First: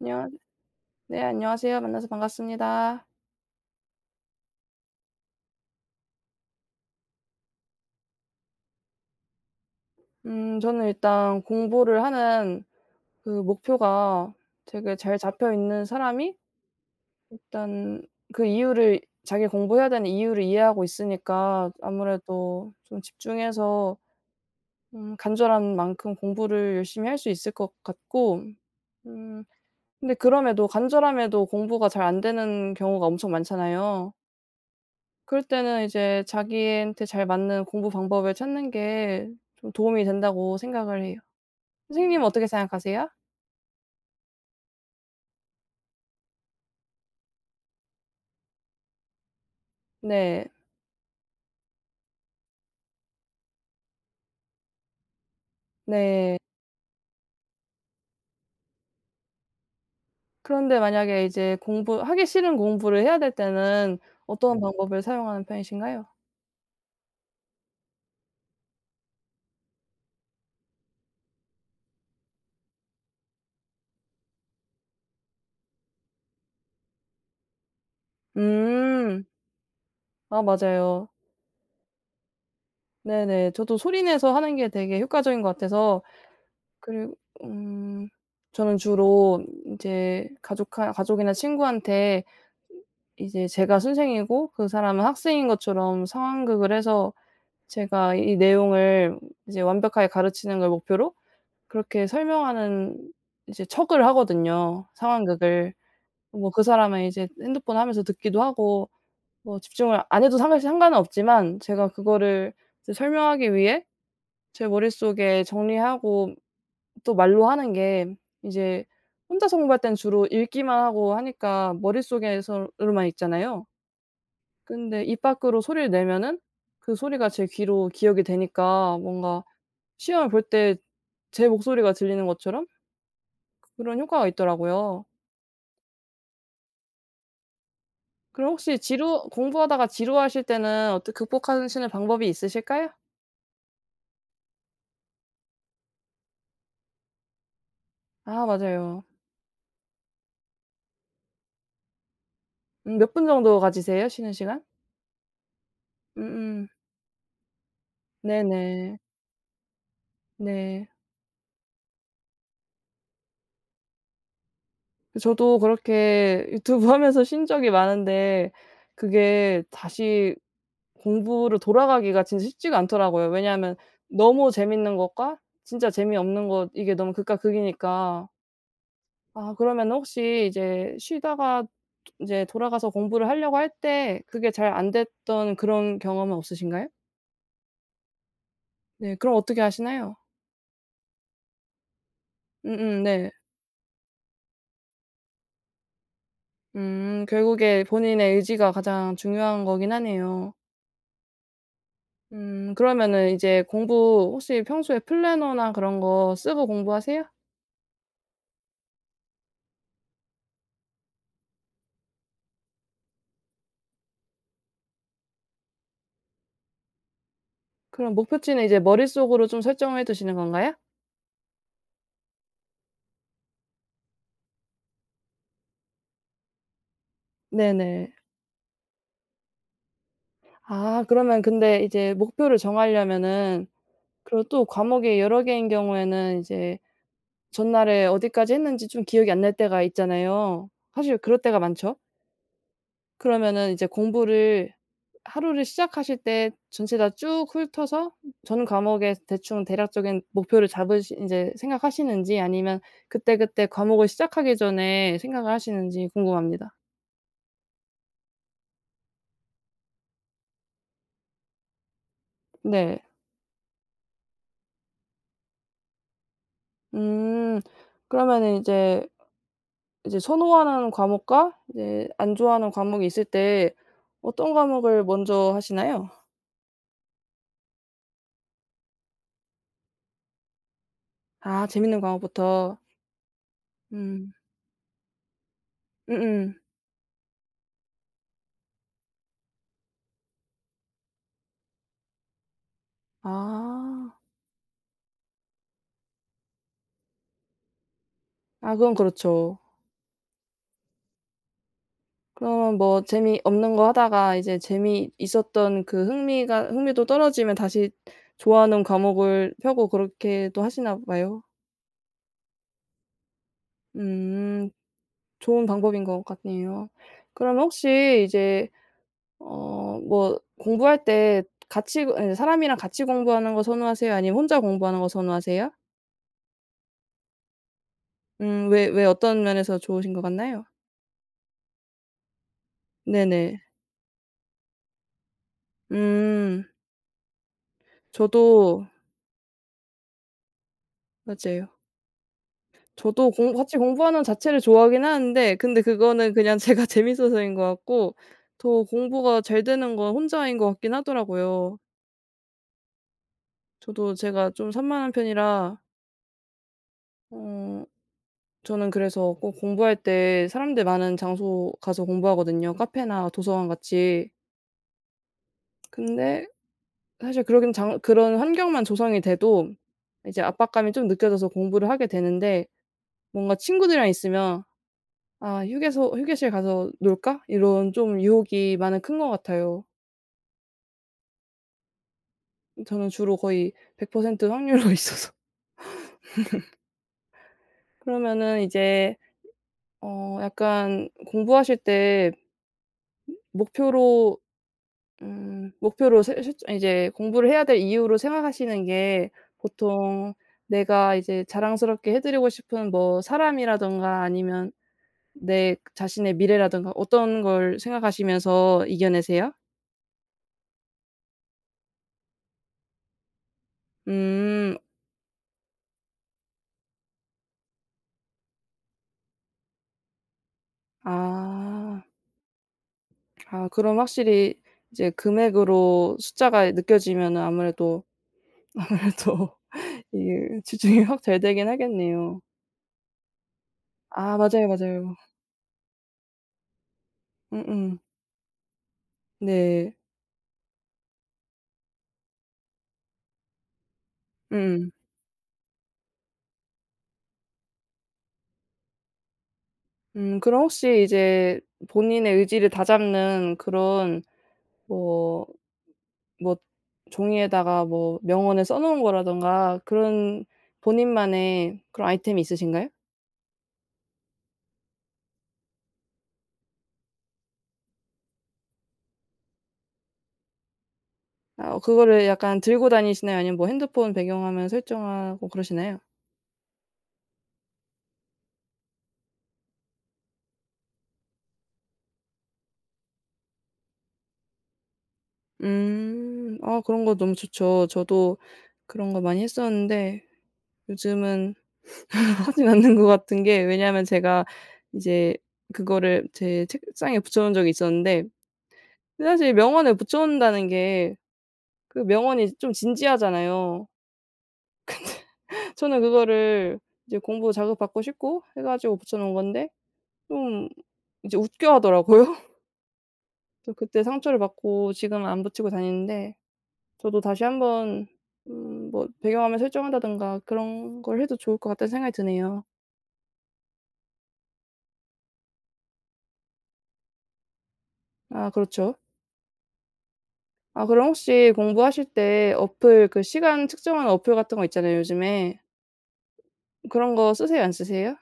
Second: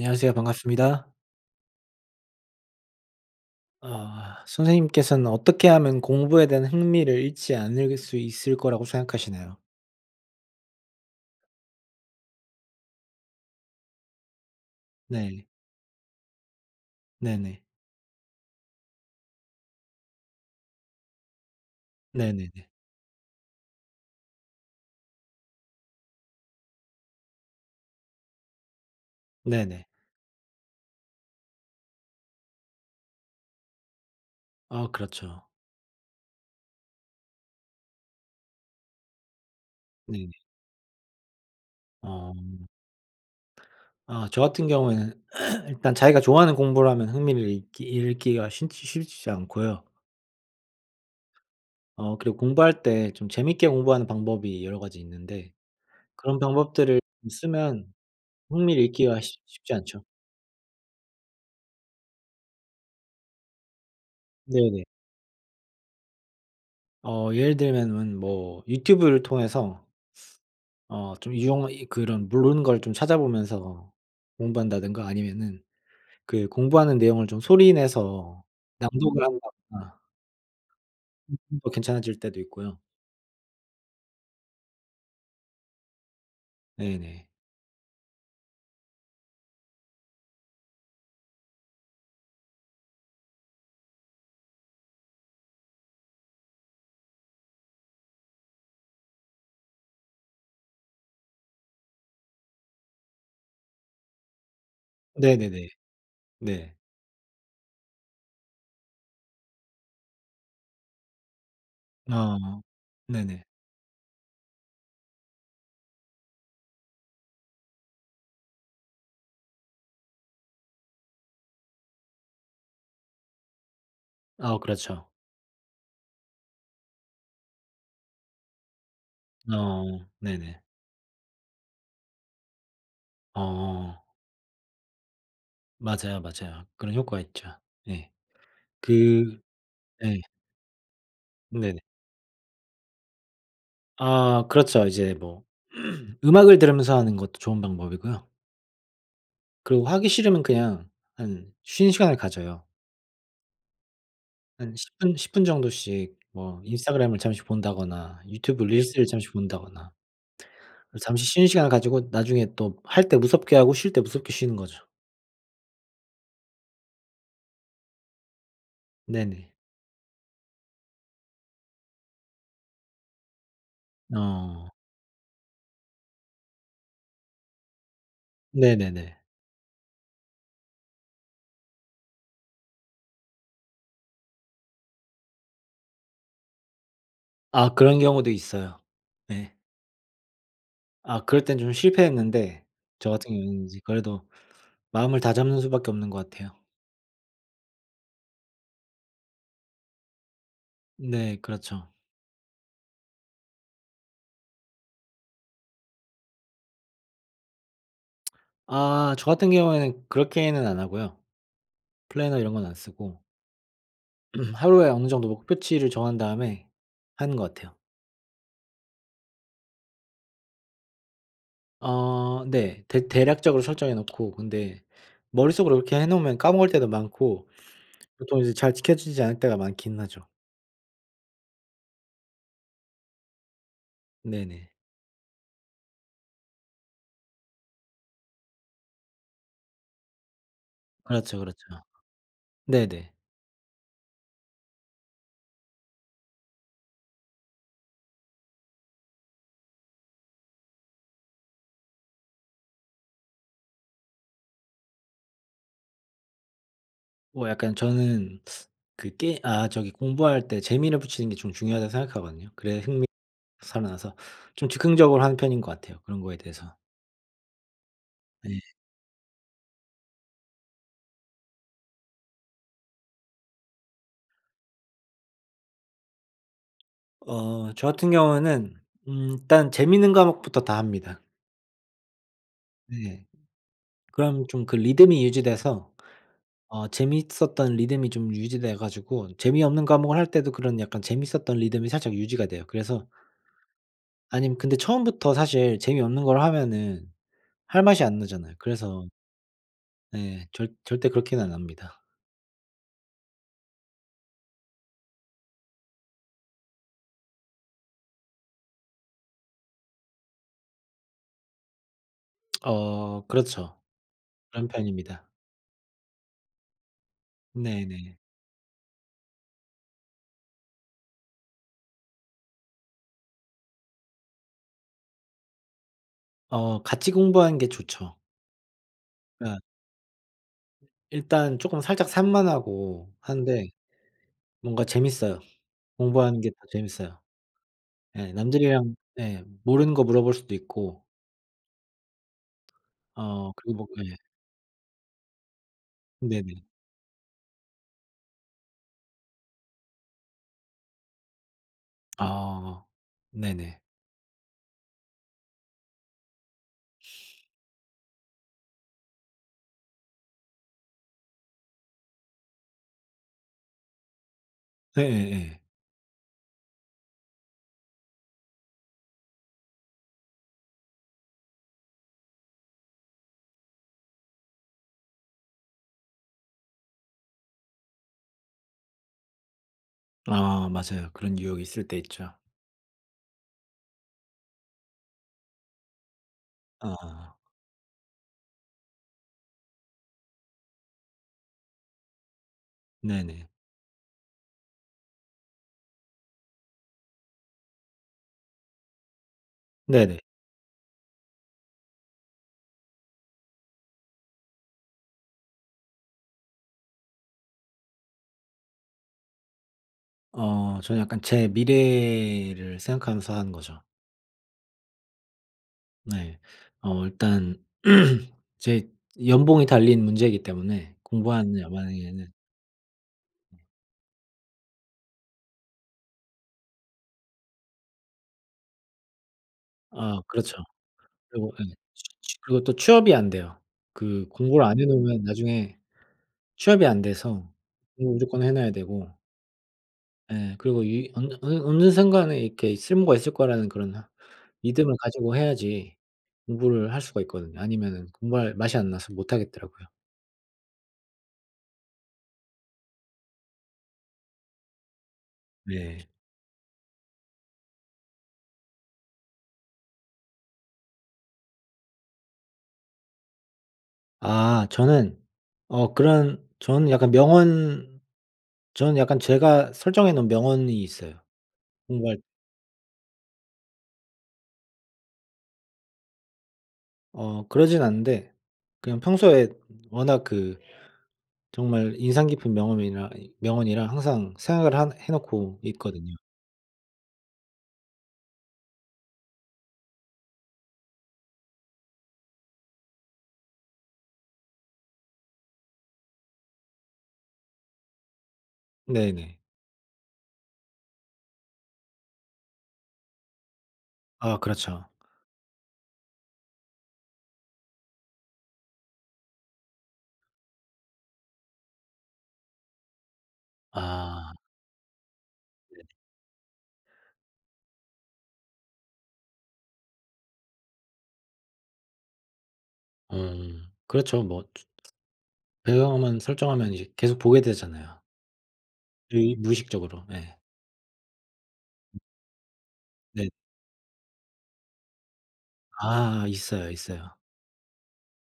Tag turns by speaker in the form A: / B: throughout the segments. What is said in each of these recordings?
A: 안녕하세
B: 반갑습니다.
A: 네 안녕하세요. 만나서 반갑습니다.
B: 아 선생님께서는 어떻게 하면 공부에 대한 흥미를 잃지 않을 수 있을 거라고 생각하시나요?
A: 음 저는 일단 공부를 하는 그 목표가 되게 잘
B: 네.
A: 잡혀 있는 사람이
B: 네네.
A: 일단 그 이유를 자기가 공부해야 되는 이유를 이해하고 있으니까
B: 네네네.
A: 아무래도 좀 집중해서 음 간절한 만큼 공부를 열심히 할 수 있을 것 같고 음
B: 네네.
A: 근데 그럼에도 간절함에도 공부가 잘 안 되는 경우가 엄청 많잖아요.
B: 아 그렇죠.
A: 그럴 때는 이제 자기한테 잘 맞는 공부 방법을 찾는 게 좀 도움이
B: 네네.
A: 된다고 생각을 해요. 선생님은
B: 아.
A: 어떻게 생각하세요?
B: 아 저 같은 경우에는 일단 자기가 좋아하는 공부를 하면 흥미를 잃기 잃기가 신지 싫지 않고요.
A: 네.
B: 어 그리고 공부할 때 좀 재밌게 공부하는 방법이 여러 가지 있는데
A: 네.
B: 그런 방법들을 쓰면 흥미를 잃기가 쉽 쉽지 않죠.
A: 그런데 만약에 이제 공부 하기 싫은 공부를 해야 될 때는 어떤
B: 네네.
A: 방법을 사용하는 편이신가요?
B: 어 예를 들면은 뭐 유튜브를 통해서 어 좀 유용하 이 그런 모르는 걸 좀 찾아보면서 공부한다든가 아니면은 그 공부하는 내용을 좀 소리 내서 낭독을
A: 음.
B: 한다거나
A: 아 맞아요.
B: 어 괜찮아질 때도 있고요.
A: 네네. 저도 소리내서 하는 게 되게 효과적인 것 같아서 그리
B: 네네.
A: 음 저는 주로 인제 가족하 가족이나 친구한테 이제 제가 선생이고 그 사람은 학생인 것처럼 상황극을 해서 제가 이 내용을 이제 완벽하게 가르치는 걸 목표로 그렇게 설명하는 이제 척을 하거든요
B: 네네네.
A: 상황극을. 뭐 그
B: 네.
A: 사람은 이제 핸드폰 하면서 듣기도 하고 뭐 집중을 안 해도 사실 상관은 없지만 제가 그거를
B: 아
A: 이제
B: 네네.
A: 설명하기 위해 제 머릿속에 정리하고 또 말로 하는 게 이제 혼자서 공부할 때는 주로 읽기만 하고 하니까 머릿속에서 으로만 읽잖아요.
B: 아
A: 근데
B: 그렇죠.
A: 입 밖으로 소리를 내면은 그 소리가 제 귀로 기억이 되니까 뭔가
B: 아
A: 시험을 볼
B: 네네.
A: 때 제 목소리가 들리는 것처럼 그런
B: 아.
A: 효과가 있더라고요.
B: 맞아요, 맞아요. 그런 효과 있죠. 네.
A: 그럼 혹시 지루
B: 그
A: 공부하다가
B: 예.
A: 지루하실 때는 어떤
B: 네네.
A: 극복하시는 방법이 있으실까요?
B: 아 그렇죠. 이제 뭐 음악을 들으면서 하는 것도 좋은 방법이고요.
A: 아 맞아요.
B: 그리고 하기 싫으면 그냥 한 쉬는 시간을 가져요.
A: 음 몇 분 정도 가지세요 쉬는 시간?
B: 한 10 분 10 분 정도씩 뭐
A: 음음.
B: 인스타그램을 잠시 본다거나 유튜브
A: 네네.
B: 릴스를 잠시 본다거나
A: 네.
B: 잠시 쉬는 시간을 가지고 나중에 또 할 때 무섭게 하고 쉴 때 무섭게 쉬는 거죠.
A: 저도 그렇게 유튜브 하면서 쉰 적이 많은데
B: 네네.
A: 그게 다시 공부로 돌아가기가 진짜 쉽지가 않더라고요. 왜냐하면 너무
B: 어.
A: 재밌는 것과 진짜 재미없는 것 이게 너무 극과 극이니까
B: 네네네.
A: 아. 그러면 혹시 이제 쉬다가 도 인제 돌아가서 공부를 하려고 할 때 그게 잘 안 됐던 그런 경험은 없으신가요?
B: 아 그런 경우도 있어요.
A: 네. 그럼
B: 네.
A: 어떻게 하시나요?
B: 아 그럴 때는 좀 실패했는데
A: 음음
B: 저
A: 네.
B: 같은 경우는 이제 그래도 마음을 다잡는 수밖에 없는 것 같아요.
A: 음. 결국에 본인의 의지가 가장 중요한 거기는 하네요.
B: 네. 그렇죠.
A: 음. 그러면은 이제 공부 혹시 평소에 플래너나 그런 거 쓰고 공부하세요?
B: 아. 저 같은 경우에는 그렇게는 안 하고요. 플래너 이런 건 안 쓰고 음 하루에 어느 정도 목표치를 정한 다음에 하는 것 같아요.
A: 그럼 목표치는 이제 머릿속으로 좀 설정해 두시는 건가요?
B: 아 네. 대 대략적으로 설정해 놓고 근데 머릿속으로 이렇게 해 놓으면 까먹을 때도 많고
A: 네네.
B: 보통 이제 잘 지켜지지 않을 때가 많기는 하죠.
A: 아. 그러면 근데 이제 목표를 정하려면은 그리고 또
B: 네네.
A: 과목이 여러 개인 경우에는 이제 전날에 어디까지 했는지 좀 기억이 안 날 때가 있잖아요. 사실 그럴
B: 그렇죠, 그렇죠.
A: 때가 많죠?
B: 네네.
A: 그러면은 이제 공부를 하루를 시작하실 때 전체 다 쭉 훑어서 전 과목에 대충 대략적인 목표를 잡으시 이제 생각하시는지 아니면 그때그때 과목을 시작하기 전에 생각을 하시는지 궁금합니다.
B: 어 약간 저는 그 게 아 저기 공부할 때 재미를 붙이는 게 좀 중요하다고 생각하거든요. 그래야
A: 네.
B: 흥미 살아나서. 좀 즉흥적으로 하는 편인 것 같아요 그런 거에 대해서.
A: 음. 그러면은
B: 네.
A: 이제 이제 선호하는 과목과 이제 안 좋아하는 과목이 있을 때 어떤 과목을 먼저 하시나요?
B: 어 저 같은 경우에는 음 일단 재밌는 과목부터 다 합니다.
A: 아 재밌는 과목부터.
B: 네.
A: 음.
B: 그럼 좀 그 리듬이 유지돼서
A: 음음.
B: 어 재미있었던 리듬이 좀 유지돼 가지고 재미없는 과목을 할 때도 그런 약간 재밌었던 리듬이 살짝 유지가 돼요. 그래서
A: 아.
B: 아님 근데 처음부터 사실 재미없는 걸 하면은 할 맛이 안 나잖아요.
A: 아 그건
B: 그래서
A: 그렇죠.
B: 네 절 절대 그렇게는 안 합니다.
A: 그러면 뭐 재미없는 거 하다가 이제 재미있었던 그 흥미가 흥미도 떨어지면 다시 좋아하는 과목을 펴고 그렇게도 하시나 봐요?
B: 어. 그렇죠. 그런
A: 음.
B: 편입니다.
A: 좋은 방법인 것 같네요. 그러면
B: 네네.
A: 혹시 이제 어 뭐 공부할 때 같이 그 예 사람이랑 같이 공부하는 거 선호하세요 아니면 혼자 공부하는 거 선호하세요?
B: 어. 같이 공부하는 게 좋죠.
A: 음. 왜 왜 어떤
B: 어.
A: 면에서 좋으신 것 같나요?
B: 일단 쪼끔 살짝 산만하고
A: 네네.
B: 하는데 뭔가 재밌어요. 공부하는 게 더
A: 음.
B: 재밌어요. 예
A: 저도
B: 남들이랑 네 모르는 거 물어볼 수도 있고.
A: 맞아요. 저도
B: 어.
A: 공부
B: 그
A: 같이
B: 뭐 네.
A: 공부하는 자체를 좋아하기는 하는데 근데 그거는 그냥
B: 네네.
A: 제가 재밌어서 인 것 같고 더 공부가 잘 되는 건 혼자인 것 같기는 하더라고요.
B: 아. 네네.
A: 저도 제가 좀 산만한 편이라 어. 저는 그래서 꼭 공부할 때 사람들 많은 장소 가서 공부하거든요, 카페나 도서관 같이.
B: 네예예.
A: 근데 사실 그러기는 장 그런 환경만 조성이 돼도 이제 압박감이 좀 느껴져서 공부를 하게 되는데 뭔가 친구들이랑 있으면 "아. 휴게소 휴게실 가서 놀까?" 이런 좀 유혹이 많이 큰 것 같아요.
B: 아 맞아요. 그런 유혹이 있을 때 있죠.
A: 음 저는 주로 거의 100% 확률로 있어서.
B: 아.
A: 그러면은 이제 어 약간 공부하실 때
B: 네네.
A: 목표로 음 목표로 세우실 저 이제 공부를 해야 될 이유로 생각하시는 게
B: 네네.
A: 보통 내가 이제 자랑스럽게 해 드리고 싶은 뭐 사람이라든가 아니면 내 자신의 미래라든가 어떤 걸 생각하시면서 이겨내세요?
B: 어. 저는 약간 제 미래를 생각하면서 하는 거죠.
A: 음.
B: 네. 어 일단 제 연봉이 달린 문제이기 때문에, 공부하느냐
A: 아.
B: 마냐에는.
A: 아. 그럼 확실히 이제 금액으로 숫자가 느껴지면은 아무래도 아무래도
B: 아 그렇죠.
A: 이게 집중이 확 잘
B: 그리고 예.
A: 되기는 하겠네요.
B: 그리고 또 취업이 안 돼요. 그
A: 아. 맞아요,
B: 공부를 안 해
A: 맞아요.
B: 놓으면 나중에 취업이 안 돼서
A: 음음.
B: 공부를 무조건 해 놔야 되고
A: 네.
B: 예. 그리고 유의 언 어느 어느 순간에 이렇게 쓸모가 있을 거라는 그런
A: 음.
B: 믿음을 가지고 해야지 공부를 할 수가 있거든요. 아니면은 공부할 맛이 안 나서 못 하겠더라고요.
A: 음. 그럼 혹시 이제 본인의 의지를 다잡는 그런 뭐,
B: 예.
A: 뭐 종이에다가 뭐 명언에 써 놓은 거라던가 그런 본인만의 그런 아이템이 있으신가요?
B: 아. 저는 어 그런 저는 약간 명언 저는 약간 제가 설정해 놓은 명언이 있어요.
A: 아
B: 공부할
A: 그거를 약간 들고 다니시나요 아니면 뭐 핸드폰 배경화면에 설정하고 그러시나요?
B: 어. 그러지는 않는데 그냥 평소에 워낙 그 정말 인상 깊은 명엄이라 이 명언이라 항상 생각을 하 해 놓고 있거든요.
A: 음. 아 그런 거 너무 좋죠. 저도 그런 거 많이 했었는데 요즘은 하지 않는 것 같은 게 왜냐하면 제가 이제 그거를 제 책상에 붙여 놓은 적이 있었는데 근데
B: 네네.
A: 사실 명언을 붙여 놓는다는 게 그 명언이 좀 진지하잖아요.
B: 아 그렇죠.
A: 근데 저는 그거를 이제 공부 자극 받고 싶고 해 가지고 붙여 놓은 건데 좀 이제 웃겨하더라고요. 저 그때
B: 아.
A: 상처를 받고 지금은 안 붙이고
B: 네.
A: 다니는데 저도 다시 한번 음 뭐 배경 화면을 설정한다든가 그런 걸 해도 좋을 것 같다는 생각이 드네요.
B: 음. 그렇죠 뭐. 추 배경 화면 설정하면 이제 계속 보게 되잖아요.
A: 아 그렇죠.
B: 으의 무의식적으로 예.
A: 아 그럼 혹시 공부하실 때 어플 그
B: 네.
A: 시간 측정한 어플 같은 거 있잖아요 요즘에.
B: 아. 있어요, 있어요.
A: 그런 거 쓰세요, 안 쓰세요?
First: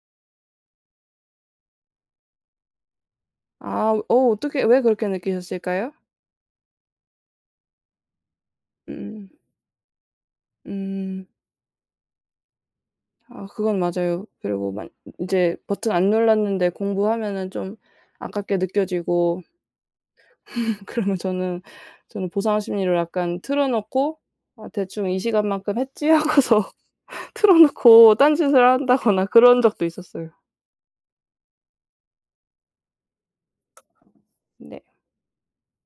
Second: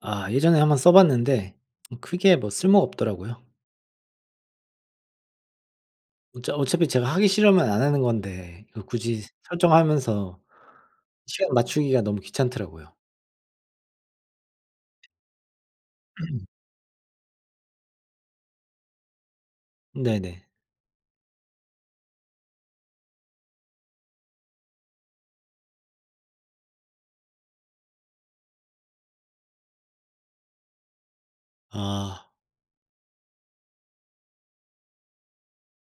B: 아. 예전에 한번 써 봤는데 크게 뭐 쓸모 없더라고요.
A: 아. 어 어떻게 왜 그렇게 느끼셨을까요?
B: 어차 어차피 제가 하기 싫으면 안 하는 건데 이걸 굳이
A: 음.
B: 설정하면서
A: 음.
B: 시간 맞추기가 너무 귀찮더라고요.
A: 아 그건 맞아요. 그리고 막 인 인제 버튼 안 눌렀는데 공부하면은 좀 아깝게 느껴지고.
B: 네네.
A: 그러면 저는, 저는 보상 심리를 약간 틀어놓고 '어 대충 이 시간만큼 했지.' 하고서 틀어놓고 딴짓을 한다거나 그런 적도 있었어요.
B: 아.
A: 네.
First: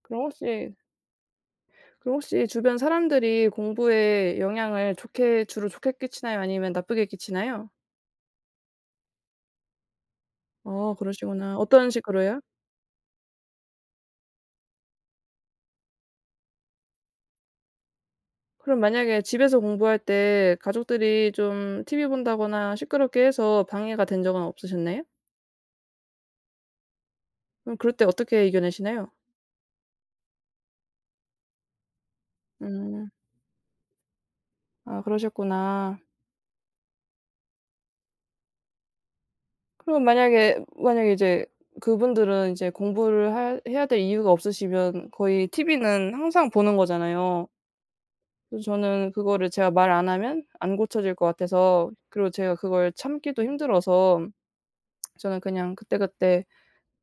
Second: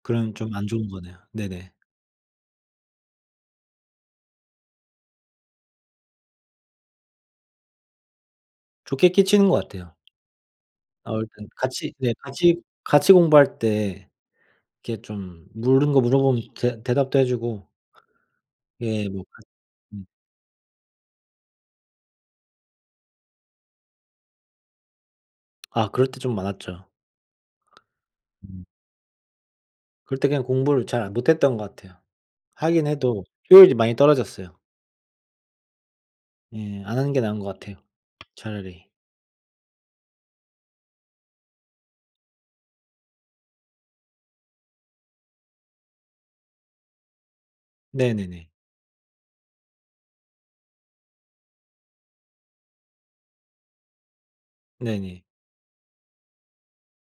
A: 그럼
B: 그럼 좀 안
A: 혹시
B: 좋은 거네요. 네네.
A: 그럼 혹시 주변 사람들이 공부에 영향을 좋게 주로 좋게 끼치나요 아니면 나쁘게 끼치나요?
B: 좋게 끼치는 것 같아요.
A: 아
B: 아무튼
A: 그러시구나. 어떤
B: 같이 네
A: 식으로요?
B: 같이 같이 공부할 때 이렇게 좀 모르는 거 물어보면 대 대답도 해 주고
A: 그럼
B: 예
A: 만약에
B: 뭐
A: 집에서 공부할
B: 음.
A: 때 가족들이 좀 티비 본다거나 시끄럽게 해서 방해가 된 적은 없으셨나요?
B: 아 그럴 때 좀 많았죠.
A: 그럼 그럴 때 어떻게
B: 음.
A: 이겨내시나요?
B: 그럴 때 그냥 공부를 잘 못했던 것 같아요. 하기는
A: 음.
B: 해도 효율이 많이 떨어졌어요.
A: 아 그러셨구나.
B: 예. 안 하는 게 나은 것 같아요 차라리.
A: 그러면 만약에 만약에 이제 그분들은 이제 공부를 할 해야 될 이유가 없으시면 거의 티비는 항상 보는 거잖아요.
B: 네네네.
A: 그래서 저는 그거를 제가 말 안 하면 안 고쳐질 것 같아서 그리고 제가 그걸 참기도 힘들어서
B: 네네.
A: 저는 그냥 그때 그때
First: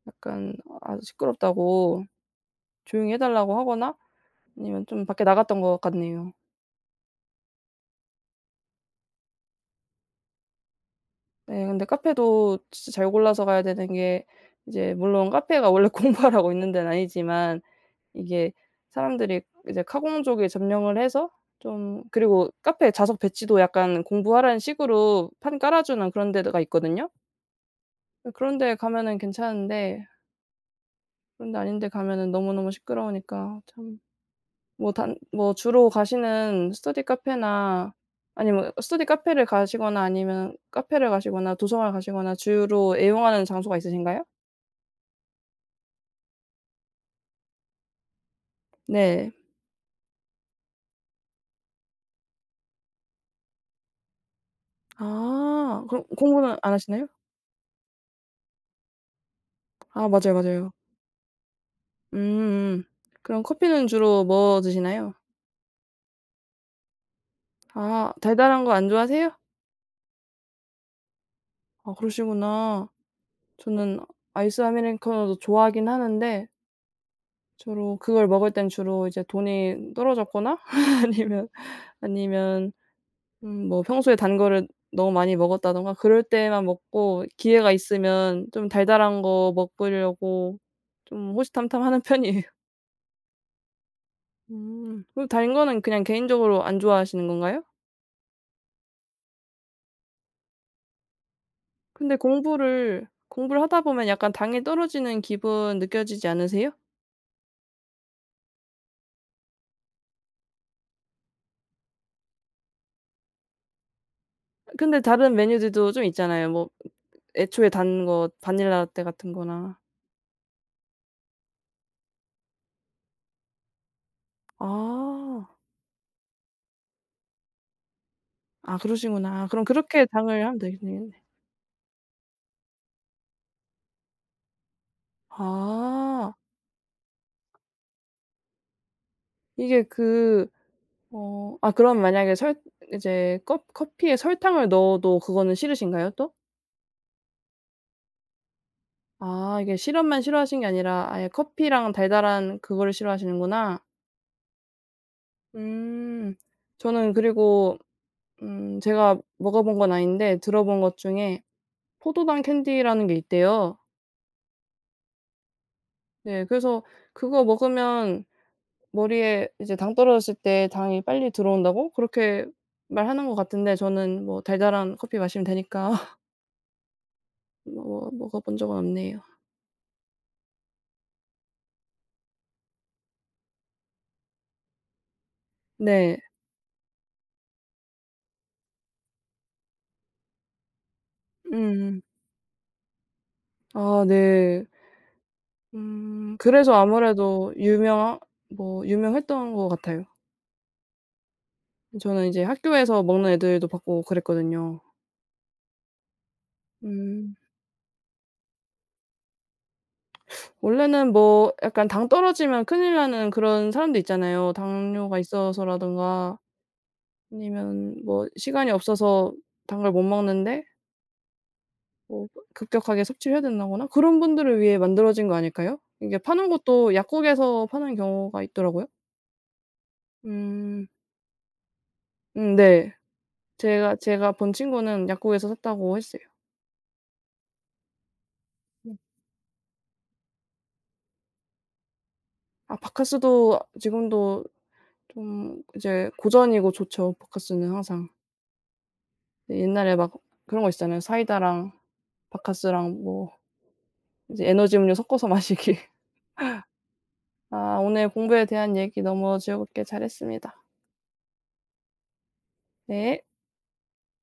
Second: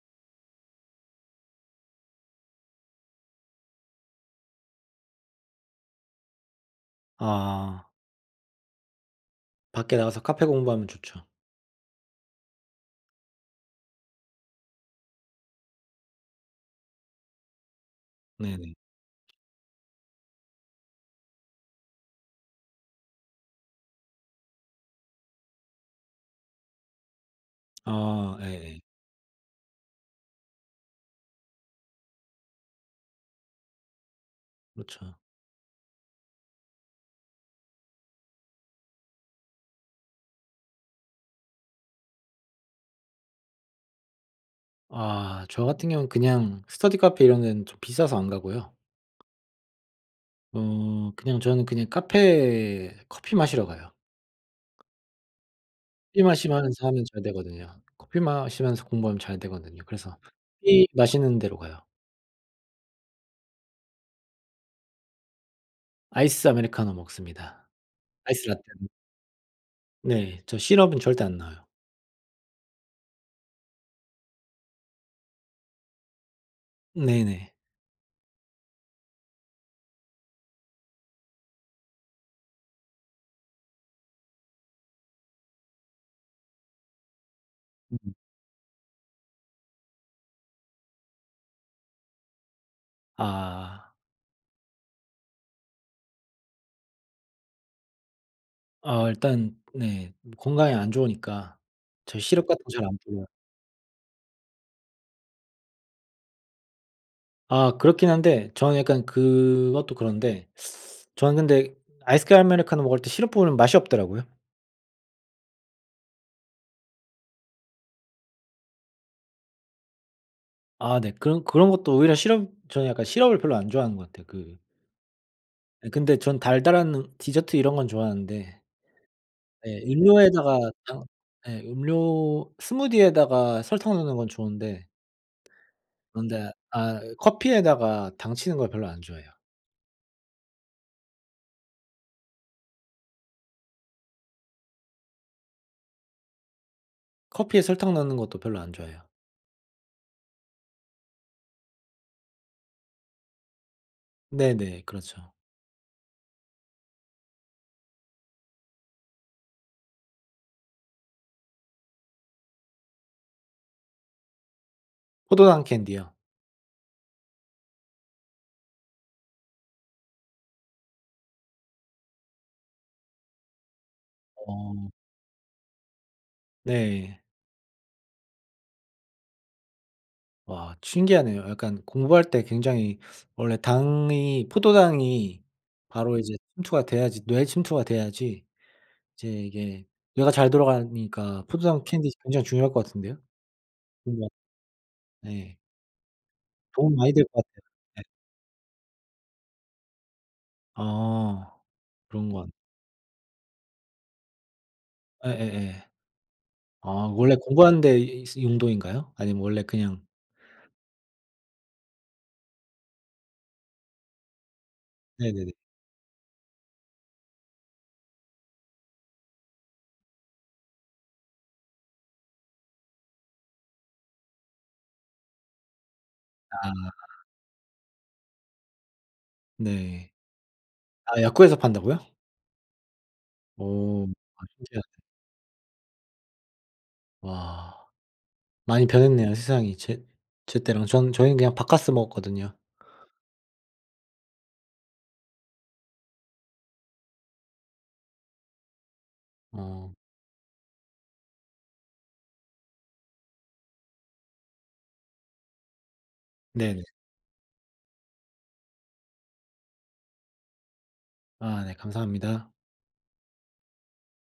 A: 약간 아 시끄럽다고 조용히 해 달라고 하거나 아니면 좀 밖에 나갔던 것 같네요.
B: 아. 밖에 나가서 카페 공부하면 좋죠.
A: 네. 그런데 카페도 진짜 잘 골라서 가야 되는 게 이제 물론 카페가 원래 공부하라고 있는 데는 아니지만 이게
B: 네네.
A: 사람들이 이제 카공족에 점령을 해서 좀 그리고 카페 좌석 배치도 약간 공부하라는 식으로 판 깔아 주는 그런 데 드 가 있거든요. 아
B: 아.
A: 그런데
B: 예예.
A: 가면은 괜찮은데 그런 데 아닌 데 가면은 너무너무 시끄러우니까 참. 뭐
B: 그렇죠.
A: 단 뭐 주로 가시는 스터디 카페나 아니면은 스터디 카페를 가시거나 아니면 카페를 가시거나 도서관을 가시거나 주로 애용하는 장소가 있으신가요?
B: 아. 저 같은 경우 그냥 스터디 카페 이런 데는 좀 비싸서 안 가고요.
A: 네.
B: 어. 그냥 저는 그냥 카페에 커피 마시러 가요.
A: 아. 그럼
B: 커피
A: 공부는 안
B: 마시면서 하면
A: 하시나요?
B: 잘 되거든요. 커피 마시면서 공부하면 잘 되거든요
A: 아
B: 그래서
A: 맞아요, 맞아요.
B: 커피 마시는 데로 가요.
A: 음 음. 그럼 커피는 주로 뭐 드시나요?
B: 아이스 아메리카노 먹습니다.
A: 아.
B: 아이스 라테.
A: 달달한 거 안 좋아하세요?
B: 네. 저 시럽은 절대 안 넣어요.
A: 아 그러시구나. 저는 아이스 아메리카노도 좋아하기는 하는데
B: 네네.
A: 주로 그걸 먹을 때는 주로 이제 돈이 떨어졌거나 아니면 아니면 음 뭐 평소에 단 거를 너무 많이 먹었다던가 그럴 때만 먹고 기회가 있으면 좀 달달한 거 먹으려고 좀 호시탐탐 하는 편이에요.
B: 아.
A: 음. 그럼 단 거는 그냥 개인적으로 안 좋아하시는 건가요?
B: 어. 일단 네 뭐 건강에 안 좋으니까
A: 근데
B: 저 시럽 같은 거 잘 안
A: 공부를
B: 뿌려요.
A: 공부를 하다보면 약간 당이 떨어지는 기분 느껴지지 않으세요?
B: 아. 그렇기는 한데 저는 약간 그것도 그런데 저는 근데 아이스 아메리카노 먹을 때 시럽 뿌리면 맛이 없더라고요.
A: 근데 다른 메뉴들도 좀 있잖아요. 뭐 애초에 단 거 바닐라 라테 같은 거나.
B: 아 네. 그런 그런 것도 오히려 시럽 전 약간 시럽을 별로 안 좋아하는 것 같아요 그
A: 아.
B: 예. 근데 저는 달달한 음 디저트 이런 건 좋아하는데,
A: 아 그러시구나. 그럼
B: 예
A: 그렇게 당을 하면
B: 음료에다가 당
A: 되겠네.
B: 예 음료 스무디에다가 설탕 넣는 건 좋은데
A: 아.
B: 그런데 아 이 커피에다가 당치는 걸 별로 안 좋아해요.
A: 이게 그 어 아 그럼 만약에 설 이제 껍 커피에 설탕을 넣어도 그거는 싫으신가요 또?
B: 커피에 설탕 넣는 것도 별로 안 좋아해요.
A: 아. 이게 시럽만 싫어하시는 게 아니라 아예 커피랑 달달한 그거를 싫어하시는구나.
B: 네네. 그렇죠.
A: 음. 저는 그리고 음 제가 먹어본 건 아닌데 들어본 것 중에 포도당 캔디라는 게 있대요.
B: 포도당 캔디요?
A: 네. 그래서 그거 먹으면 머리에 이제 당 떨어졌을 때 당이 빨리 들어온다고 그렇게 말하는 것 같던데 저는 뭐
B: 어.
A: 달달한 커피 마시면 되니까.
B: 네.
A: 먹어 먹어 본 적은 없네요.
B: 와 신기하네요. 약간 공부할 때 굉장히 원래 당이 포도당이
A: 네.
B: 바로 이제 침투가 돼야지 뇌에 침투가 돼야지 이제 이게 뇌가 잘 돌아가니까 포도당
A: 음.
B: 캔디 굉장히 중요할 것 같은데요.
A: 아.
B: [unintelligible]
A: 네.
B: 네.
A: 음. 그래서
B: 도움 많이 될 것
A: 아무래도
B: 같아요. 네.
A: 유명하 뭐 유명했던 것 같아요.
B: 아.
A: 저는
B: 그런
A: 인제
B: 건
A: 학교에서 먹는 애들도 봤고 그랬거든요.
B: 예예예. 아 원래
A: 음.
B: 공부하는 데 있으 인도인가요? 아님 원래 그냥.
A: 원래는 뭐 약간 당 떨어지면 큰일 나는 그런 사람도 있잖아요. 당뇨가
B: 네네네.
A: 있어서라든가 아니면 뭐 시간이 없어서 당을 못 먹는데 뭐 급격하게 섭취를 해야 된다거나 그런 분들을 위해 만들어진 거 아닐까요? 이게 파는
B: 아.
A: 것도 약국에서 파는 경우가 있더라고요.
B: 네.
A: 음.
B: 아 약국에서 판다고요?
A: 음 네. 제가,
B: 어.
A: 제가
B: 아
A: 본
B: 신기하네.
A: 친구는 약국에서 샀다고 했어요.
B: 와. 많이
A: 음.
B: 변했네요 세상이 제 제 때랑. 전 저희는 그냥 박카스 먹었거든요.
A: 아 박카스도 지금도 좀 이제 고전이고 좋죠 박카스는 항상.
B: 어.
A: 옛날에 막 그런 거 있었잖아요. 사이다랑 박카스랑 뭐 이제 에너지 음료 섞어서 마시기.
B: 네네.
A: 아. 오늘 공부에 대한 얘기 너무 즐겁게 잘했습니다.
B: 아 네 감사합니다.
A: 네.